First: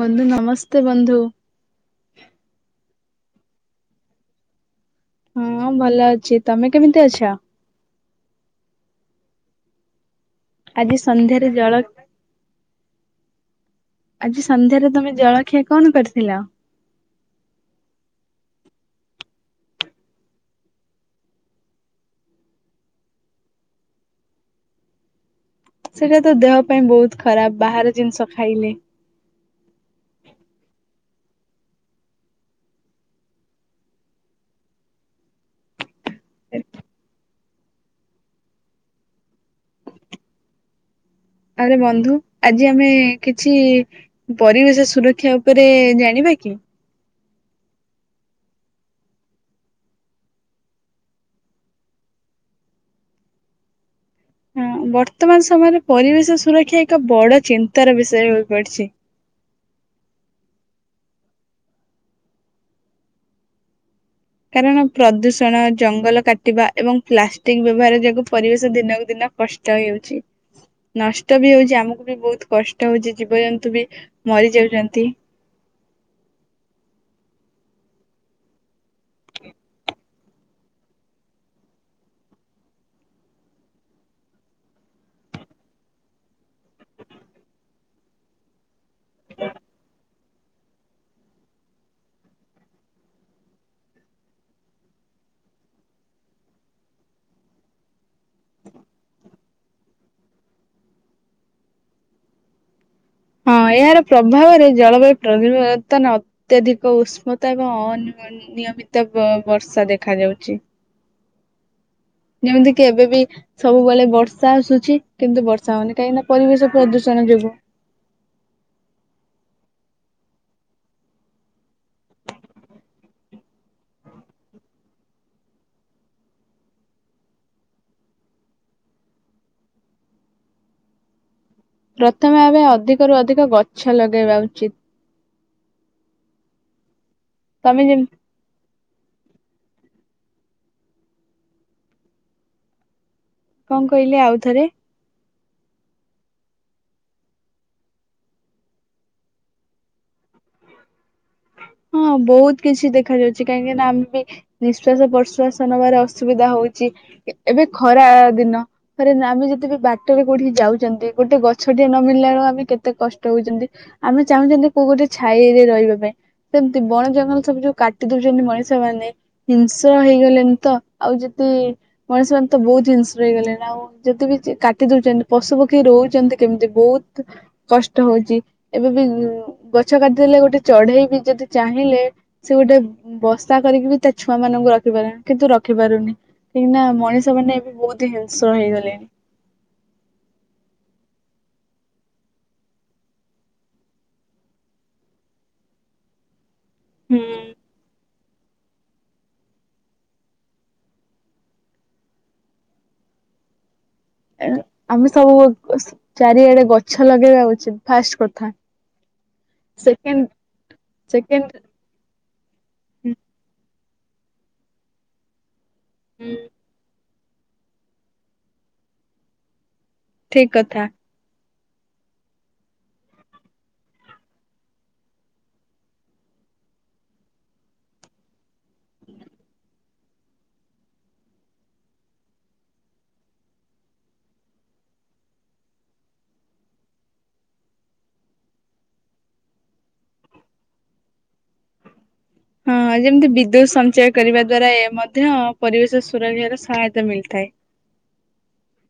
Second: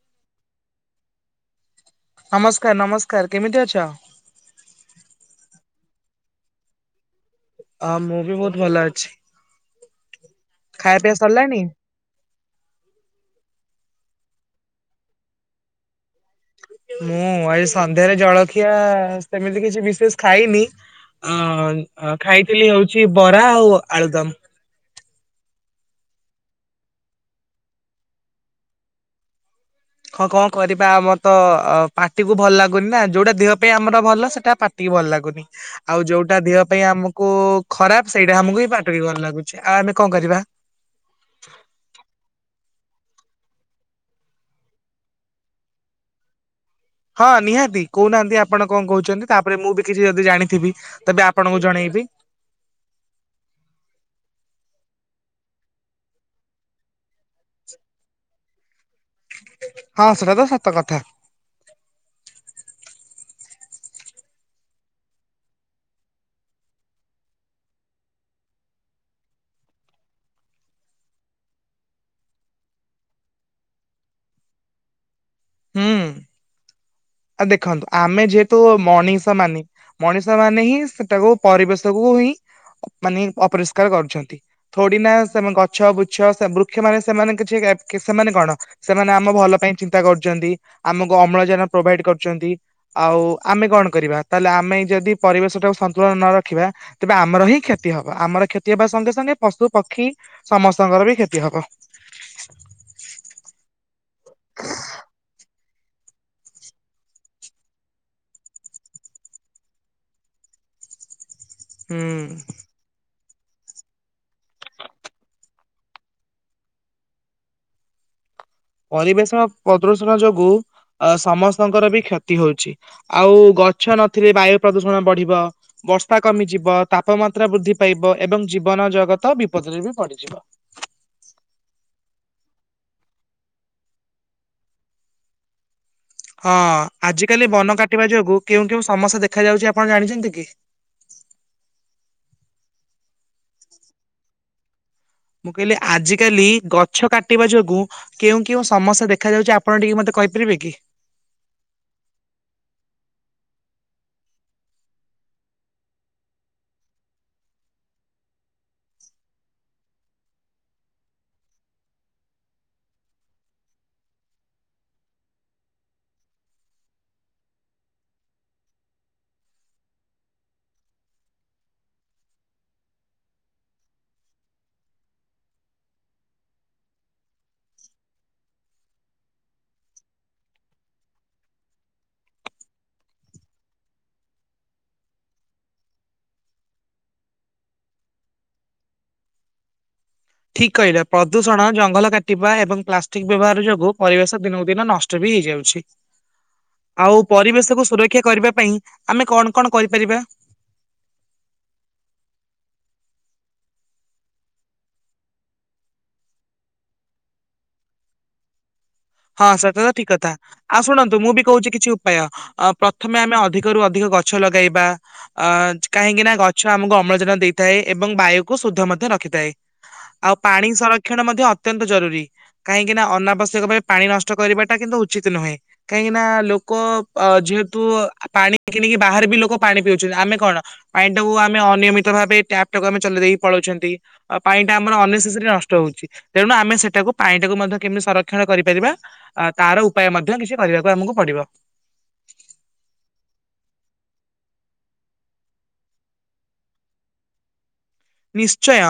ବନ୍ଧୁ ନମସ୍ତେ ବନ୍ଧୁ। ନମସ୍କାର [unintelligible] କେମିତି ଅଛ? ହଁ ଭଲ ଅଛି। ତମେ କେମିତି ଅଛ? ହଁ ମୁଁ ବି ବହୁତ ଭଲ ଅଛି। ଆଜି ଖାଇବା ପିଇବା ସନ୍ଧ୍ୟାରେ ସରିଲାଣି? ଜଳ ଆଜି ସନ୍ଧ୍ୟାରେ ତମେ ଜଳଖିଆ କଣ କରିଥିଲ? ମୁଁ ଆଜି ସନ୍ଧ୍ୟାରେ ଜଳଖିଆ ସେମିତି କିଛି ବିଶେଷ ଖାଇନି ଖାଇଥିଲି ହଉଛି ବରା ଆଉ ଆଳୁଦମ। ସେଟା ତ ଦେହ ପାଇଁ ବହୁତ ଖରାପ ବାହାରେ ଜିନିଷ ଖାଇଲେ। ହଁ କଣ କରିବା ଆମର ତ ପାଟିକୁୁ ଭଲ ଲାଗୁନି ନା ଯୋଉଟା ଦେହ ପାଇଁ ଆମର ଭଲ ସେଟା ପାଟିକୁି ଭଲ ଲାଗୁନି। ଆଉ ଯୋଉଟା ଦେହ ପାଇଁ ଆମକୁ କୁ ଖରାପ ସେଇଟା ଆମକୁ ବି ପାଟିକୁ ଭଲ ଲାଗୁଛି। ଆଉ ଆମେ କଣ କରିବା? ଆରେ ବନ୍ଧୁ ଆଜି ଆଯି ଆମେ କିଛି ପରିବେଶ ସୁରକ୍ଷା ଉପରେ ଜାଣିବା କି । ହଁ ନିହାତି କହୁନାହାନ୍ତି ଆପଣ କଣ କହୁଛନ୍ତି ତାପରେ ମୁଁ ବି କିଛି ଯଦି ଜାଣିଥିବି ତବେ ଆପଣଙ୍କୁ ଜଣେଇବି । ହଁ ବର୍ତ୍ତମାନ ସମୟରେ ପରିବେଶ ସୁରକ୍ଷା ଏକ ବଡ ଚିନ୍ତାର ବିଷୟ ହୋଇ ପଡିଛି । ହଁ ସେଟା ତ ସାତ କଥା । କାରଣ ପ୍ରଦୂଷଣ ଜଙ୍ଗଲ କାଟିବା ଏବଂ ପ୍ଲାଷ୍ଟିକ ବ୍ୟବହାର ଯୋଗୁ ପରିବେଶ ଦିନକୁ ଦିନ କଷ୍ଟ ହେଉଛି ନଷ୍ଟ ବି ହଉଛି ଆମକୁ ବି ବହୁତ କଷ୍ଟ ହଉଛି ଜୀବଜନ୍ତୁ ବି ମରିଯାଉଛନ୍ତି । ଆଉ ଦେଖନ୍ତୁ ଆମେ ଯେହେତୁ ମଣିଷ ମାନେ ମଣିଷ ମାନେ ହିଁ ସେଟାକୁ ପରିବେଶକୁ ହିଁ ମାନେ ଅପରିଷ୍କାର କରୁଛନ୍ତି ଥୋଡିନା ସେମାନେ ଗଛ ବୃଛ ବୃକ୍ଷ ମାନେ ସେମାନେ କିଛି ସେମାନେ କଣ । ସେମାନେ ଆମ ଭଲ ପାଇଁ ଚିନ୍ତା କରୁ ଚନ୍ତି ଆମକୁ ଅମ୍ଳଜାନ ପ୍ରୋଭାଇଡ କରୁଛନ୍ତି ଆଉ ଆମେ କଣ କରିବା ତାହେଲେ ଆମେ ଯଦି ପରିବେଶ ଟାକୁ ସନ୍ତୁଳନ ନ ରଖିବା ତେବେ ଆମର ହିଁ କ୍ଷତି ହବ ଆମର କ୍ଷତି ହେବା ସଙ୍ଗେ ସଙ୍ଗେ ପଶୁ ପକ୍ଷୀ ସମସ୍ତଙ୍କର ବି କ୍ଷତି ହବ । ହଁ ଏହାର ପ୍ରଭାବରେ ଜଳବାୟୁ ପ୍ରରିବ ବର୍ତ୍ତନ ଅତ୍ୟଧିକ ଉଷ୍ମତା ଏବଂ ଅନି ଅନିିୟମିତ ବର୍ଷା ବ ଦେଖାଯାଉଛି। ହୁଁ। ଯେମିତି କି ଏବେ ବି ସବୁବେଳେ ବର୍ଷା ଆସୁଛି କିନ୍ତୁ ବର୍ଷା ହଉନି କାହିଁକି ନାନା ପରିବେଶ ପ୍ରଦୂଷଣ ଯୋଗୁ। ପରିବେଷଣ ପ୍ରଦୁରଷଣ ଯୋଗୁ ସମସ୍ତଙ୍କର ବି କ୍ଷତି ହଉଛି ଆଉ ଗଛ ନଥିଲେ ବାୟୁ ପ୍ରଦୂଷଣ ବଢିବ ବର୍ଷା କମିଯିବ ତାପମାତ୍ରା ବୃଦ୍ଧି ପାଇବ ଏବଂ ଜୀବନ ଜଗତ ବିପଦରେ ବି ପଡିଯିବ। ପ୍ରଥମେ ଆମେ ଅଧିକରୁୁ ଅଧିକ ଗଛ ଲଗେଇବା ଉଚିତ। ହଁ । ଆଜିକାଲି ବନ ତମେ କାଟିବା ଯେମତି ଯୋଗୁ କେଉଁ କେଉଁ ସମସା ଦେଖା ଯାଉଛି ଆପଣ ଜାଣିଛନ୍ତି କି? କଣ କହିଲେ ଆଉଥରେ ମୁଁ କହିଲି ଆଜ କାଲି ଗଛ କାଟିବା ଯୋଗୁଁ କେଉଁ କେଉଁ ସମସ୍ୟା ଦେଖା ଯାଉଛି ଆପଣ ଟିକେ ମତେ କହିପାରିବେ କି? ହଁ ବହୁତ କିଛି ଦେଖ ଯାଉଛି କାହିଁକିନା ଆମେ ବି ନିଶ୍ଵାସ ପ୍ରଶ୍ଵାସ ନବାର ଅସୁବିଧା ହଉଛି ଏବେ ଖରା ଦିନରେ ଆମେ ଯଦି ବି ବାଟରେ କୋଉଠି ଯାଉଛନ୍ତି ଗୋଟେ ଗଛ ଟଏ ନମଳିଲା ବେଳୁ ଆମେ କେତେ କଷ୍ଟ ହଉଛନ୍ତି ଆମେ ଚାହୁଁଛନ୍ତି କୋଉ ଗୋଟେ ଛାଇରେ ରହିବା ପାଇଁ ସେମତି ବଣ ଜଙ୍ଗଲ ସବୁ ଯୋଉ କାଟି ଦଉଛନ୍ତି ମଣିଷ ମାନେ ହିଂସ୍ର ହେଇଗଲେଣି ତ ଆଉ ଯଦି ମଣିଷ ମାନେ ତ ବହୁତ ହିଂସ୍ର ହେଇଗଲେଣି ଆଉ ଯଦି ବି କାଟି ଦଉଛନ୍ତି ପଶୁ ପକ୍ଷୀ ରହୁଛନ୍ତି କେମିତି ବହୁତ କଷ୍ଟ ହଉଛି ଏବେ ବି ଗଛ କାଟିଦେଲେ ଗୋଟେ ଚଢେଇ ବି ଯଦି ଚାହିଁଲେ ସେ ଗୋଟେ ବସା କରିକି ବି ତା ଛୁଆ ମାନଙ୍କୁ ରଖିପାରେ କିନ୍ତୁ ରଖିପାରୁନି କାହିଁକି ନା ମଣିଷ ମାନେ ଏବେ ବହୁତ ହିଂସ୍ର ହେଇଗଲେଣି। ଠିକ୍ କହିଲା ପ୍ରଦୂଷଣ ଜଙ୍ଗଲ କାଟିବା ଏବଂ ପ୍ଲାଷ୍ଟିକ ବ୍ୟବହାର ଯୋଗୁ ପରିବେଶ ଦିନକୁ ଦିନ ନଷ୍ଟ ବି ହେଇଯାଉଛି। ଆଉ ହୁଁ। ପରିବେଶ କୁ ସୁରକ୍ଷା କ୍ଷା କରିବା ପାଇଁ ଆମେ କଣ କଣ କରିପାରିବା? ଆମେ ସବୁ ଚାରିଆଡେ ଗଛ ଲଗେଇବା ଉଚିତ ଫାଷ୍ଟ କଥା। ହଁ ସେଟା ତ ଠିକ ସେକେଣ୍ଡ କଥା ଆଉ ଶୁଣନ୍ତୁ ମୁଁ ବି ସେକେଣ୍ଡ କହୁଛି କିଛି ଉପାୟ ପ୍ରଥମେ ଆମେ ଅଧିକ ରୁ ଅଧିକ ଗଛ ଲଗେଇବା ଆ କାହିଁକି ନା ଗଛ ଆମକୁ ଅମ୍ଳଜା ଜାନ ଦେଇଥାଏ ଏବଂ ବାୟୁକୁ ଶୁଦ୍ଧ ମଧ୍ୟ ରଖିଥାଏ। ଆଉ ଠିକ ପାଣି କଥା ସଂରକ୍ଷଣ ମଧ୍ୟ ଅ ଅତ୍ୟନ୍ତ ଜରୁରୀ କାହିଁକି ନା ଅନାବଶ୍ୟକ ପା ପାଣି ନଷ୍ଟ କରିବା ଟା କିନ୍ତୁ ଉଚିତ ନୁହେଁ କାହିଁକି ନା ଲୋକ ଯେହେତୁ ପାଣି କିଣି ଵି ବାହହାରେ ବି ଲୋକ ପାଣି ପିଉ ଚନ୍ତୀ ଆମେ କଣ ପାଣି ଟାକୁ ଆମେ ଅନୟମିତ ଭାବେ ଟ୍ୟାପ୍ ଟାକୁ ଆମେ ଚେଲେଇ ଦେଇକି ପଳଉଛନ୍ତି ଆଉ ପାଣି ଟା ଆମର ଅନେସେସେରୀ ନଷ୍ଟ ହଉଛି ତେଣୁ ଆମେ ସେଟାକୁ ପାଣି ମଧ୍ୟ କେମିତି ସଂରକ୍ଷଣ କରି କରିବା ତାର ଉପାୟ ମଧ୍ୟ କିଛି କରିବାକୁ ଆମକୁ ପଡିବ ହଁ ଯେମିତି ବିଦ୍ୟୁତ ସଞ୍ଚୟ କରିବା ଦ୍ଵାରା ଏ ମଧ୍ୟ ପରିବେଶ ସୁରକ୍ଷାର ସହାୟତା ମିଳିଥାଏ। ନିଶ୍ଚୟ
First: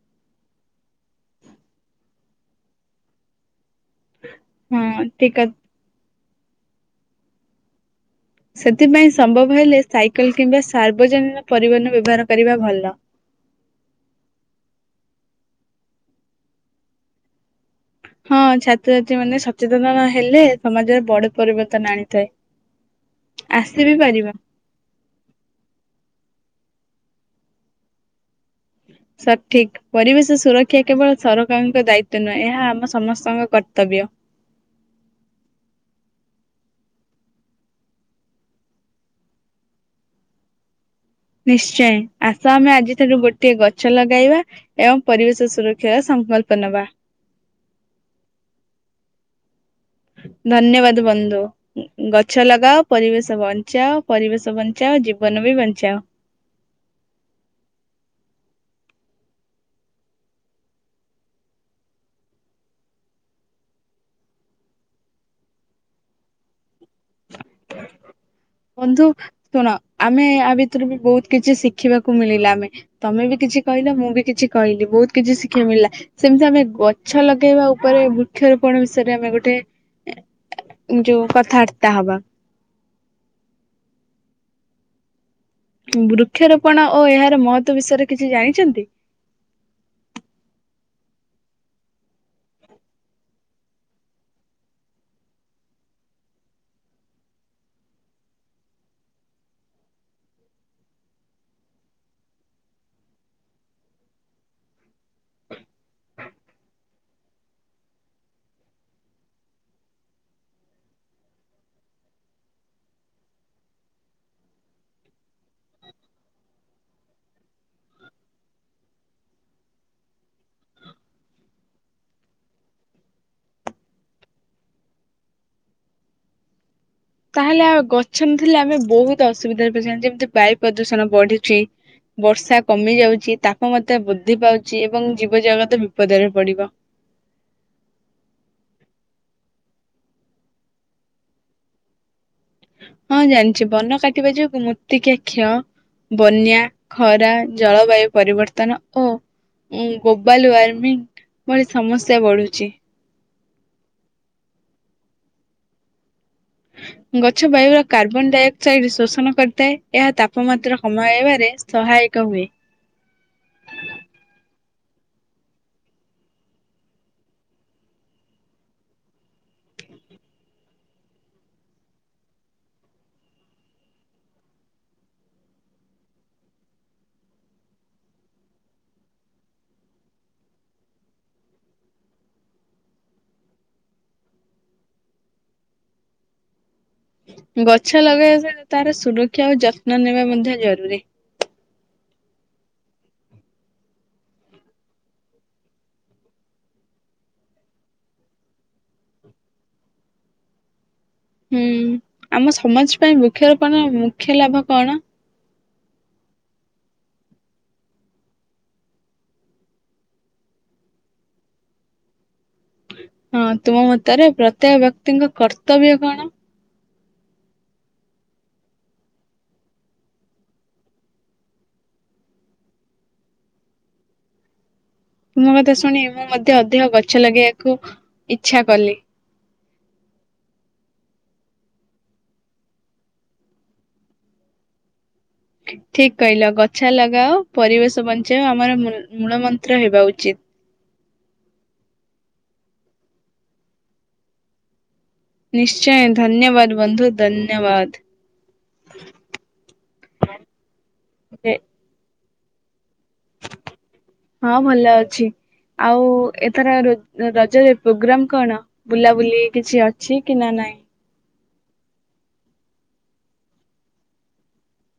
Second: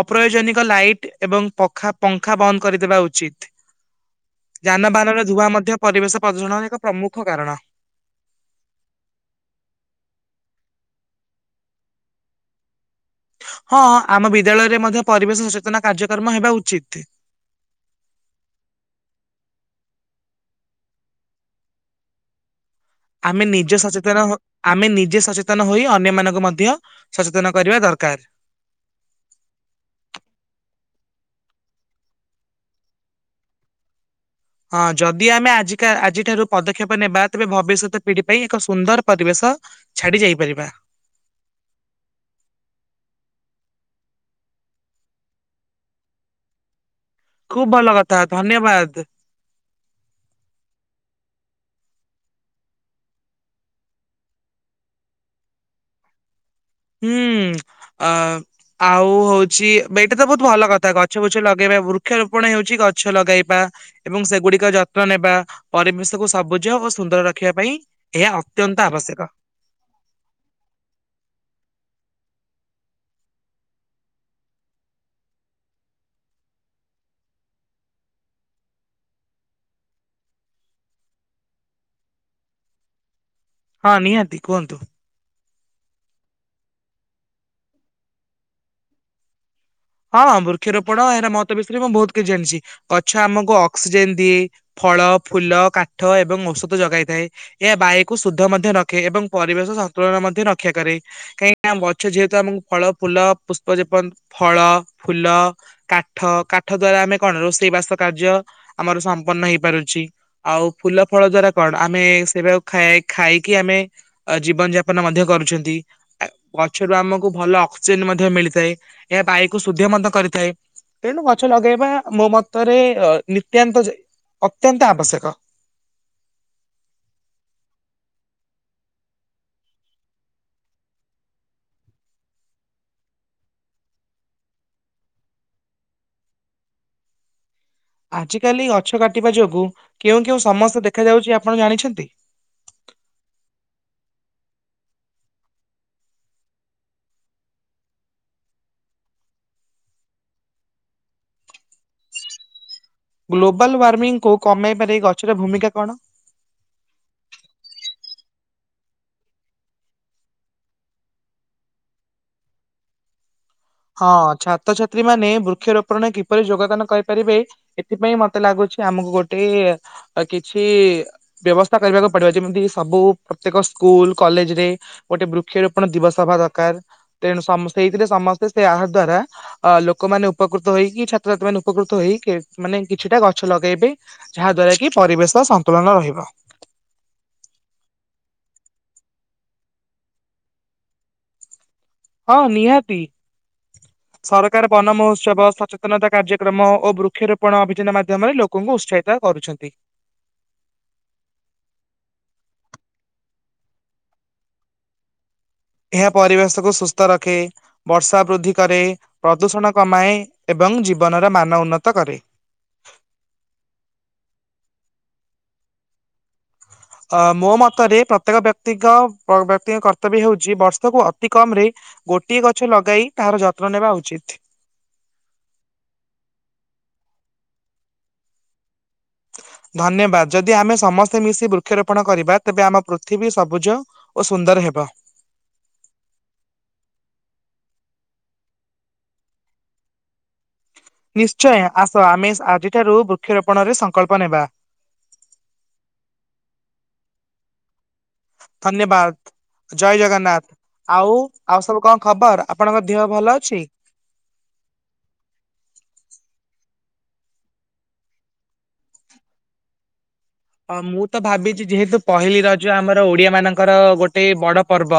ଅପ୍ରୟୋଜନିକ ଲାଇଟ୍ ଏବଂ ପାଖା ପଙ୍ଖା ବନ୍ଦ କରିଦେବା ଉଚିତ। ହଁ ଯାନବାହାନର ଠିକ ଧୁଆଁ ମଧ୍ୟ ପରିବେଶ ପ୍ରଦୂଷଣ ଏକ ପ୍ରମୁଖ କାରଣ। ସେଥିପାଇଁ ସମ୍ଭବ ହେଲେ ସାଇକେଲ କିମ୍ବା ସାର୍ବଜନୀନ ପରିବହନ ବ୍ୟବହାର କରିବା ଭଲ। ହଁ ଆମ ବିଦ୍ୟାଳୟରେ ମଧ୍ୟ ପରିବେଶ ସଚେତନା କାର୍ଯ୍ୟକ୍ରମ ହେବା ଉଚିତ୍। ହଁ ଛାତ୍ରଛାତ୍ରୀ ମାନେ ସଚେତନନ ହେଲେ ସମାଜରେ ବଡ ପରିବର୍ତ୍ତନ ଆଣିଥାଏ। ଆମେ ନିଜେ ଆସି ବିି ସଚେତନ ପାରିବ। ଆମେ ନିଜେ ସଚେତନ ହୋଇ ଅନ୍ୟ ମାନଙ୍କୁ ମଧ୍ୟ ସଚେତନ କରିବା ଦରକାର। ସଠିକ୍ ପରିବେଶ ସୁରକ୍ଷା କେବଳ ସରକାରଙ୍କ ଦାୟିତଵ ନୁହେଁ ଏହା ଆମ ସମସ୍ତଙ୍କ କର୍ତ୍ତବ୍ୟ। ହଁ ଯଦି ଆମେ ଆଜିକା ଆଜି ଠାରୁ ପଦକ୍ଷେପ ନେବା ତେବେ ଭବିଷ୍ୟତ ପିଢି ପାଇଁ ଏକ ସୁନ୍ଦର ପରିବେଶ ଛାଡି ଯାଇପାରିବା। ନିଶ୍ଚୟ ଆସ ଆମେ ଆଜିଠାରୁ ଗୋଟିଏ ଗଛ ଲଗାଇବା ଏବଂ ପରିବେଶ ସୁରକ୍ଷାର ସଂକଳ୍ପ ନବା। ଖୁବ୍ ଭଲ କଥା ଧନ୍ୟବାଦ। ଧନ୍ୟବାଦ ବନ୍ଧୁ, ଗଛ ଲଗାଅ ପରିବେଶ ବଞ୍ଚାଅ, ପରିବେଶ ବଞ୍ଚାଅ ଜୀବନ ବି ବଞ୍ଚାଅ। ହୁଁ ଅ ଆଉ ହଉଛି ଏଇଟା ତ ବହୁତ ଭଲ କଥା ଗଛ ବୁଛ ଲଗେଇବା ବୃକ୍ଷରୋପଣ ହଉଛି ଗଛ ଲଗେଇବା ଏବଂ ସେଗୁଡିକ ଯତ୍ନ ନେବା ପରିବେଶ କୁ ସବୁଜ ଓ ସୁନ୍ଦର ରଖ୍ ବନ୍ଧୁ ଶୁଣ ଆମେ ଆ ଭିତରେ ବି ବହୁତ କିଛି ଶି ଶିଖିବାକୁ ମିଳିଲା ଆମେ ତମେ ବି କିଛି କହିଲ ମୁଁ ବି କିଛି କହିଲି ବହୁତ କିଛି ଶିଖିବା ମିଳିଲା ସେମିତି ଆମେ ଗଛ ଲଗେଇବା ଉପରେ ବୃକ୍ଷରୋପଣ ବିଷୟରେ ଆମେ ଗୋଟେ ଏ ଯୋଉ କଥାବାର୍ତ୍ତା ହବା। ହଁ ନିହାତି କୁହନ୍ତୁ। ବୃକ୍ଷରୋପଣ ଓ ଏହାର ମହତ୍ୱ ବିଷୟରେ କିଛି ଜାଣିଛନ୍ତି? ହଁ ବୃକ୍ଷରୋପଣ ଏହାର ମହତ୍ୱ ବିଷୟରେ ମୁଁ ବହୁତ କିଛି ଜାଣିଛି ଗଛ ଆମକୁ ଅକ୍ସିଜେନ ଦିଏ ଫଳ, ଫୁଲ, କାଠ ଏବଂ ଔଷଧ ଯଗାଇ ଥାଏ ଏହା ବାୟୁକୁ ଶୁଦ୍ଧ ମଧ୍ୟ ରଖେ ଏବଂ ପରିବେଷ ସନ୍ତୁଳନ ମଧ୍ୟ ରକ୍ଷା କରେ କାହିଁକି ନା ଆମ ଗଛ ଯେହେତୁ ଆମକୁ ଫଳ ଫୁଲ ପୁଷ୍ପ ଯେପନ୍ ଫଳ ଫୁଲ, କାଠ କାଠ ଦ୍ଵାରା ଆମେ କଣ ରୋଷେଇ ବାସ କାର୍ଯ୍ୟ ଆମର ସମ୍ପନ୍ନ ହେଇପାରୁଛି ଆଉ ଫୁଲ ଫଳ ଦ୍ଵାରା କଣ, ଆମେ ସେୟାକୁ ଖାଇକି ଆମେ ଜୀବନ ଯାପନ ମଧ୍ୟ କରୁଛନ୍ତି ଗଛରୁ ଆମକୁ ଭଲ ଅକ୍ସିଜେନ ମଧ୍ୟ ମିଳିଥାଏ ଏହା ବାୟୁ କୁଶୁଦ୍ଧ ମଧ୍ୟ କରିଥାଏ ତେଣୁ ଗଛ ଲଗେଇବା ମୋ ମତରେ ନିତ୍ୟାନ୍ତ ଯେ ଅତ୍ୟାନ୍ତ ଆବଶ୍ୟକ। ତାହେଲେ ଆଉ ଗଛ ନଥିଲେ ଆମେ ବହୁତ ଅସୁବିଧାରେ ପଜିଥାନ୍ ଯେମିତି ବାୟୁ ପ୍ରଦୂଷଣ ବଢୁଛି, ବର୍ଷା କମି ଯାଉଛି, ତାପମାତ୍ରା ବୃଦ୍ଧି ପାଉଛି ଏବଂ ଜୀବ ଜଗତ ବିପଦରେ ପଡ଼ିବ। ଆଜ କାଲି ଗଛ କାଟିବା ଯୋଗୁଁ କେଉଁ କେଉଁ ସମସ୍ୟା ଦେଖାଯାଉଛି ଆପଣ ଜାଣିଛନ୍ତି। ହଁ ଜାଣିଛି ବନ କାଟିବା ଯୋଗୁ ମୃତ୍ତିକା କ୍ଷୟ ବନ୍ୟା ଖରା ଜଳବାୟୁ ପରିବର୍ତ୍ତନ ଓ ଗ୍ଲୋବାଲ ୱାର୍ମିଂ ଭଳି ସମସ୍ୟା ବଢ଼ୁଛି। ଗ୍ଲୋବାଲ ୱାର୍ମିଂ କୁ କମାଇ ବାରେ ଗଛର ଭୂମିକା କଣ? ଗଛ ବାୟୁର କାର୍ବନ ଡାଇଅକ୍ସାଇଡ ଶୋଷଣ କରିଥାଏ ଏହା ତାପମାତ୍ରା କମାଇବାରେ ସହାୟକ ହୁଏ ହଁ ଛାତ୍ରଛାତ୍ରୀ ମାନେ ବୃକ୍ଷରୋପଣରେ କିପରି ଯୋଗଦାନ କରିପାରିବେ ଏଥିପାଇଁ ମତେ ଲାଗୁଛି ଆମକୁ ଗୋଟେ କିଛି ବ୍ୟବସ୍ଥା କରିବାକୁ ପଡିବ ଯେମିତି ସବୁ ପ୍ରତ୍ୟେକ ସ୍କୁଲ କଲେଜ ରେ ଗୋଟେ ବୃକ୍ଷରୋପଣ ଦିବସ ହବା ଦରକାର ତେଣୁ ସମ ସେଇଥିରେ ସମ ତ ସେ ଏହା ଦ୍ଵାରା ଲୋକମାନେ ଉପକୃତ ହେଇକି ଛାତ୍ରଛାତ୍ରୀ ମାନେ ଉପକୃତ ହେଇ ମାନେ କିଛିଟା ଗଛ ଲଗେଇବେ ଯାହା ଦ୍ଵାରା କି ପରିବେଶ ସନ୍ତୁଳନ ରହିବ। ଗଛ ଲଗେଇବା ସହ ତାର ସୁରକ୍ଷା ଓ ଯତ୍ନ ନେବା ମଧ୍ୟ ଜରୁରୀ। ହଁ ନିହାତି, ସରକାର ବନ ମହୋତ୍ସବ ସଚେତନତା କାର୍ଯ୍ୟକ୍ରମ ଓ ବୃକ୍ଷରୋପଣ ଅଭିଯାନ ମାଧ୍ୟମରେ ଲୋକଙ୍କୁ ଉତ୍ସାହିତ କରୁଛନ୍ତି। ହୁଁ ଆମ ସମାଜ ପାଇଁ ବୃକ୍ଷରୋପଣ ମୁଖ୍ୟ ଲାଭ କଣ? ଏହା ପରିବେଶକୁ ସୁସ୍ଥ ରଖେ, ବର୍ଷା ବୃଦ୍ଧି କରେ ପ୍ରଦୂଷଣ କମାଏ ଏବଂ ଜୀବନର ମାନ ଉନ୍ନତ କରେ। ହଁ ତୁମ ମତରେ ପ୍ରତ୍ୟେକ ବ୍ୟକ୍ତିଙ୍କ କର୍ତ୍ତବ୍ୟ କଣ? ଅ ମୋ ମତରେ ପ୍ରତ୍ୟେକ ବ୍ୟକ୍ତିଙ୍କ ବ୍ୟକ୍ତିଙ୍କ କର୍ତ୍ତବ୍ୟ ହେଉଛି ବର୍ଷକୁ ଅତି କମ ରେ ଗୋଟିଏ ଗଛ ଲଗାଇ ତାହାର ଯତ୍ନ ନେବା ଉଚିତ। ତୁମ କଥା ଶୁଣି ମୁଁ ମଧ୍ୟ ଅଧିକ ଗଛ ଲଗେଇବାକୁ ଇଚ୍ଛା କଲି। ଧନ୍ୟବାଦ ଯଦି ଆମେ ସମସ୍ତେ ମିଶି ବୃକ୍ଷରୋପଣ କରିବା ତେବେ ଆମ ପୃଥିବୀ ସବୁଜ ଓ ସୁନ୍ଦର ହେବ। ଠିକ୍ କହିଲ, ଗଛା ଲଗାଅ ପରିବେଶ ବଞ୍ଚାଅ। ଆମର ମୁଲ ମୂଳ ମନ୍ତ୍ର ହେବା ଉଚିତ। ନିଶ୍ଚୟ ଆସ ଆମେ ଆଜିଠାରୁ ବୃକ୍ଷରୋପଣରେ ସଂକଳ୍ପ ନେବା। ନିଶ୍ଚୟ ଧନ୍ୟବାଦ ବନ୍ଧୁ ଧନ୍ୟବାଦ। ଧନ୍ୟବାଦ ଜୟ ଜଗନ୍ନାଥ ଆଉ ଆଉ ସବୁ କଣ ଖବର? ଆପଣଙ୍କ ଦେହ ଭଲ ଅଛି ହଁ ଭଲ ଅଛି ଆଉ ଏଥର ରୋ ରଜରେ ପ୍ରୋଗ୍ରାମ କଣ ବୁଲାବୁଲି କିଛି ଅ ଅ ମୁଁ ତ ଭାବି ଯେହେତୁ ପହିଲି ରଜ ଆମର ଓଡିଆ ମାନଙ୍କର ଗୋଟେ ବଡ ପର୍ବ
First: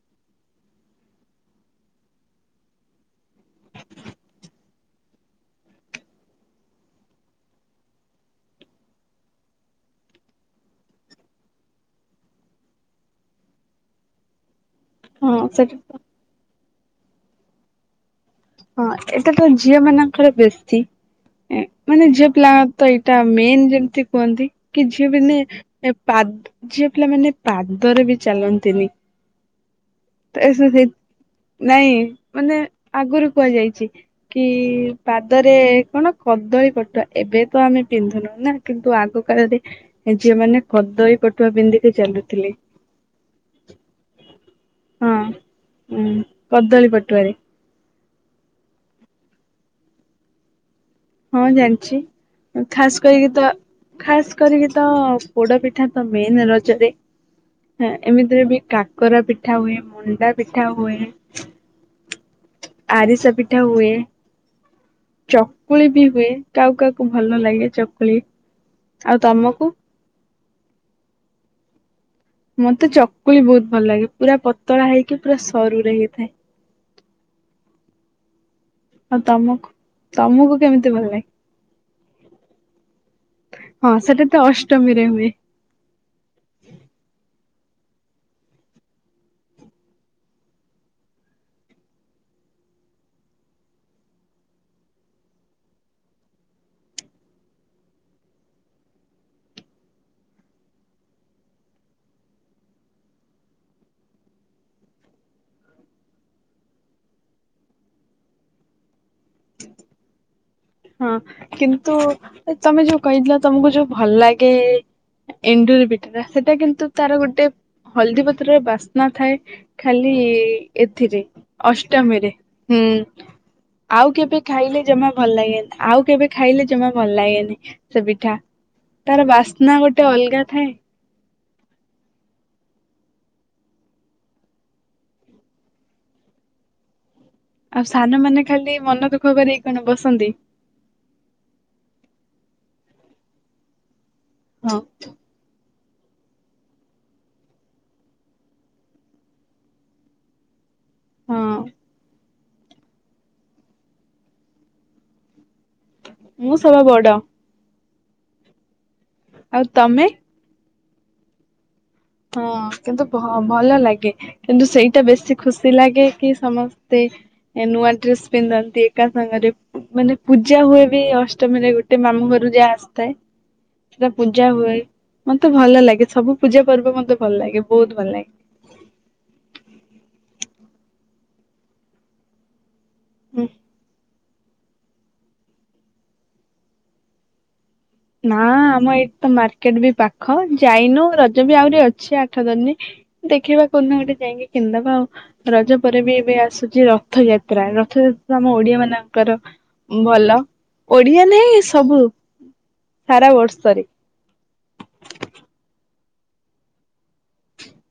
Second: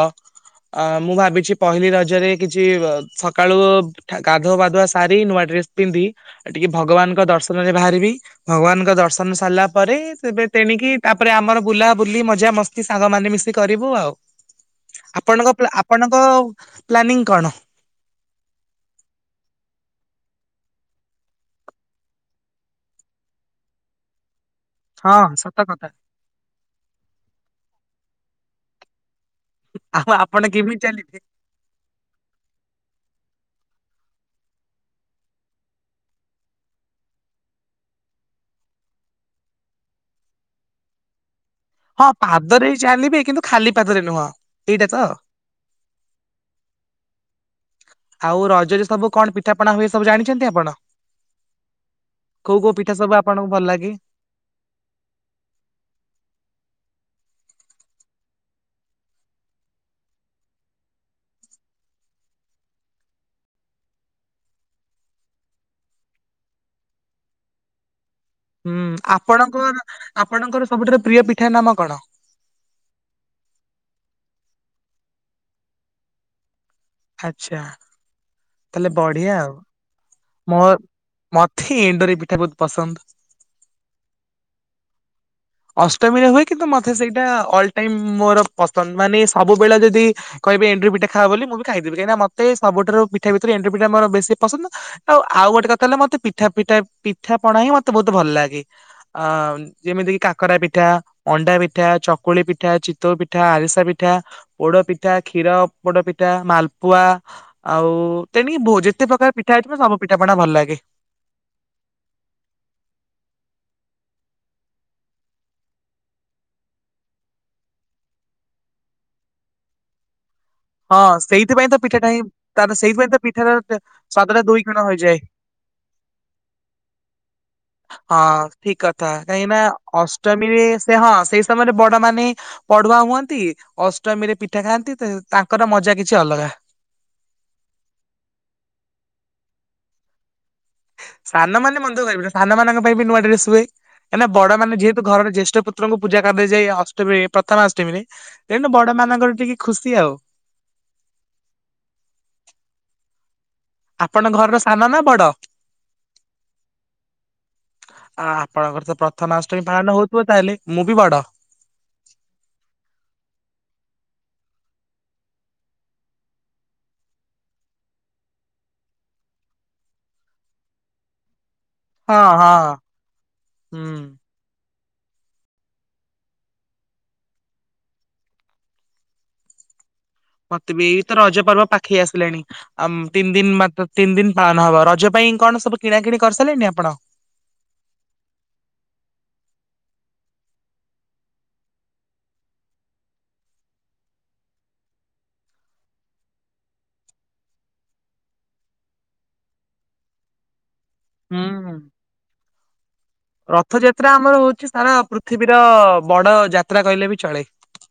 ଅ ମୁଁ ଭାବିଛି ପହିଲି ରଜରେ କିଛି ସକାଳୁ ଠା ଗାଧୁଆବାଧୁଆ ସାରି ନୂଆ ଡ୍ରେସ ପିନ୍ଧି ଟିକେ ଭଗବାନଙ୍କ ଦର୍ଶନରେ ବାହାରିବି ଭଗବାନଙ୍କ ଦର୍ଶନ ସାରିଲା ପରେ। ଏବେ ତେଣିକି ତାପରେ ଆମର ବୁଲା ବୁଲି ମଜା ମସ୍ତି ସାଙ୍ଗ ମାନେ ମିଶି କରିବୁ ଆଉ। ହଁ ଆପଣଙ୍କ ପ୍ଲା ସେଟା ଆପଣଙ୍କ ପ୍ଲାନିଂ କଣ? ହଁ ଏଇଟା ତ ଝିଅ ମାନଙ୍କର ବେଶୀ ମାନେ ଝିଅ ପିଲାଙ୍କ ତ ଏଇଟା ମେନ ଯେମିତି କୁହନ୍ତି। କି ଝିଅ ହଁ ମାନେ ସତ କଥା ପାଦ୍ ଝିଅ ପିଲାମାନେ ପାଦରେ ବି ଚାଲନ୍ତିନି। ଆଉ ଆପଣ ତ କେମିତି ସେ-ସେ ଚାଲିବେ? ନାଇଁ ମାନେ ଆଗରୁ କୁହାଯାଇଛି କି ପାଦରେ କଣ କଦଳୀ ପଟୁଆ ଏବେ ତ ଆମେ ପିନ୍ଧୁନୁ ନା କିନ୍ତୁ ଆଗ କାଳରେ ଝିଅ ମାନେ କଦଳୀ ପଟୁ ପଟୁଆ ପିନ୍ଧିକି ହଁ ଚାଲୁଥିଲି, ପାଦରେ ହିଁ ଚାଲିବେ କିନ୍ତୁ ଖାଲି ପାଦରେ ନୁହଁ ଏଇଟା ତ। ହଁ ଉ କଦଳୀ ପଟୁଆରେ। ଆଉ ରଜରେ ସବୁ କଣ ପିଠାପଣା ହୁଏ ସବୁ ଜାଣିଛନ୍ତି ଆପଣ? ହଁ ଜାଣିଛି କୋଉ କୋଉ ପିଠା ଖାସ ସବୁ କରିକି ତ ଆପଣଙ୍କୁ ଭଲ ଲାଗେ? ଖାସ କରିକି ତ ପୋଡ ପିଠା ତ ମେନ ରଜ ଜରେ ହେଁ ଏମତିରେ ବି କାକରା ପିଠା ହୁଏ, ମଣ୍ଡା ପିଠା ହୁଏ, ଆରିସା ପିଠା ହୁଏ। ଚକୁଳି ବି ହୁଏ, କାହାକୁ କାହାକୁ ଭଲ ନ ଲାଗେ ଚକୁଳି। ହୁଁ ଆଉ ତମକୁ? ଆପଣଙ୍କର୍ ଆପ୍ ଆପଣଙ୍କର ସବୁଠାରୁ ପ୍ରିୟ ପିଠା ନାମ କଣ? ମତେ ଚକୁଳି ବହୁତ ଭଲ ଲାଗେ ପୁରା ପତଳା ହେଇକି ପୁରା ସରୁରେ ହେଇଥାଏ। ଆଚ୍ଛା। ତାହଲେ ବଢିଆ ଆଉ। ତମକୁ ମୋ କେମିତି ଭଲ ମତେ ଏଣ୍ଡୁରି ପିଠା ବହୁତ ପସନ୍ଦ। ଲାଗେ? ହଁ ସେଟା ତ ଅଷ୍ଟମୀରେ ହୁଏ। ଅଷ୍ଟମୀରେ ହୁଏ କିନ୍ତୁ ମତେ ସେଇଟା ଅଲ୍ ଟାଇମ ମୋର ପସନ୍ଦ, ମାନେ ସବୁବେଳେ ଯଦି କହିବେ ଏଣ୍ଡୁରି ପିଠା ଖାଆ ବୋଲି ମୁଁ ବି ଖାଇଦେବି, କାହିଁକିନା ମତେ ସବୁଠାରୁ ପିଠା ଭିତରୁ ଏଣ୍ଡୁରି ପିଠା ମୋର ବେଶୀ ପସନ୍ଦ, ଆଉ ଆଉ ଗୋଟେ କଥା ହେଲା ମତେ ପିଠା ପିଠା ପଣା ହିଁ ମତେ ବହୁତ ଭଲ ଲାଗେ ଆ ଯେମିତିକି କାକ କରା ପିଠା, ଅଣ୍ଡା ପିଠା, ଚକୁଳି ପିଠା, ଚିତଉ ପିଠା, ଆରିସା ପିଠା, ପୋଡ ପିଠା, କ୍ଷୀରପୋଡ ପିଠା, ମାଲପୁଆ ଆଉ ତେଣିକି ବୋ ଯେତେ ପ୍ରକାର ପିଠା ହେଇଥିବ ସବୁ ପିଠା ପଣାା ଭଲ ଲାଗେ। ହଁ କିନ୍ତୁ ତମେ ଯୋଉ କହିଥିଲ ତମକୁ ଯୋଉ ଭଲ ଲାଗେ ଏଣ୍ଡୁରି ପିଠା ସେଟା କିନ୍ତୁ ତାର ଗୋଟେ ହଳଦୀ ପତ୍ରରେ ବାସ୍ନା ଥାଏ ଖାଲି ହଁ ଏଥିରେ ସେଇଥିପାଇଁ ତ ପିଠାଟା ହିଁ ଅଷ୍ଟମୀରେ ତାର ହୁଁ ସେଇଥିପାଇଁ ତା ପିଠାଟାର ଆଉ କେବେ ସ୍ଵାଦ ଟା ଦୁଇ ଖାଇଲେ ଗୁଣ ଜମା ହେଇଯାଏ। ଭଲ ଲାଗେନି ଆଉ କେବେ ଖାଇଲେ ଜମା ଭଲ ଲାଗେନି ସେ ପିଠା, ହଁ ଠିକ କଥା ତାର ବାସ୍ନା ଗୋଟେ ଅଲଗା ଥାଏ। ହ ସେଇ ସମୟରେ ବଡମାନେ ପଢୁଆ ହୁଅନ୍ତି ଅଷ୍ଟମୀରେ ପିଠା ଖାଆନ୍ତି ତେ ତାଙ୍କର ମଜା କିଛି ଅଲଗା। ଆଉ ସାନ ମାନେ ଖାଲି ମନ ଦୁଃଖ କରିକି କଣ ବସନ୍ତି? ସାନମାନେ ମନ ଦୁଃଖ କରିବେନି, ସାନ ମାନଙ୍କ ପାଇଁ ବି ନୂଆ ଡ୍ରେସ ହୁଏ। ଏ ନା ବଡ ହଁ ମାନେ ଯେହେତୁ ଘର ଜ୍ୟେଷ୍ଠ ପୁତ ପୁତ୍ରଙ୍କୁ ପୂଜା କରାଯାଏ ଅଷ୍ଟମୀରେ ପ୍ରଥମା ଅଷ୍ଟମୀରେ, ତେଣୁ ବଡ ମାନଙ୍କର ଟିକେ ଖୁସି ଆଉ। ହଁ ଆପଣ ଘରର ସାନ ନା ବଡ? ମୁଁ ସଵା ବଡ଼। ଆ ଆପଣଙ୍କର ତ ପ୍ରଥମାଷ୍ଟମି ପାଳନ ତମେ ହଉଥିବ ତାହେଲେ। ମୁଁ ବି ବଡ଼। ହଁ କିନ୍ତୁଭ ଭଲ ଲାଗେ କିନ୍ତୁ ସେଇଟା ବେଶୀ ଖୁସି ଲାଗେ କି ସମସ୍ତେ ନୂଆ ଡ୍ରେସ୍ ପିନ୍ଧନ୍ତି ଏକା ସାଙ୍ଗରେ ମାନେ ପୂଜା ହୁଏ ବି ଅଷ ଅଷ୍ଟମୀରେ ଗୋଟେ ହଁ ମାମୁଁ ହଁ ଘରୁ ଯାହା ଆସିଥାଏ ହୁଁ। ସେଟା ପୂଜା ହୁଏ। ମତେ ଭଲ ଲାଗେ ସବୁ ପୂଜା ପର୍ବ ମତେ ଭଲ ଲାଗେ ବହୁତ ଭଲ ଲାଗେ। ମତେ ବି ଏଇତ ରଜ ପର୍ବ ପାଖେଇ ଆସିଲାଣି। ଆମ ତିନ ଲାଗେ। ଦିନ ମାତ୍ର ତିନ ଦିନ ପାଳନ ହବ ରଜ ପାଇଁ କଣ ସବୁ କିଣା କିିଣି କରିସାରିଲେଣି ଆପଣ। ନା ଆମ ଏଇଠି ତ ମାର୍କେଟ ବି ପାଖ ଯାଇନୁ ରଜ ବି ଆହୁରି ଅଛି ଆଠ ଦନୀ ଦେଖିବା କଉଦିନ ଗୋଟେ ଯାଇକି କିନଦବା ଆଉ। ରଜ ପରେ ବି ଏବେ ଆସୁଛି ରଥଯାତ୍ରା। ରଥଯାତ୍ରା ଆମ ଓଡିଆ ମାନଙ୍କର ଭଲ ଓଡିଆ ନେଇ ହୁଁ। ସବୁ। ସାରା ବର୍ଷରେ। ରଥଯାତ୍ରା ଆମର ହଉଛି ସାରା ପୃଥିବୀର ବଡ ଯାତ୍ରା କହିଲେ ବି ଚଳେ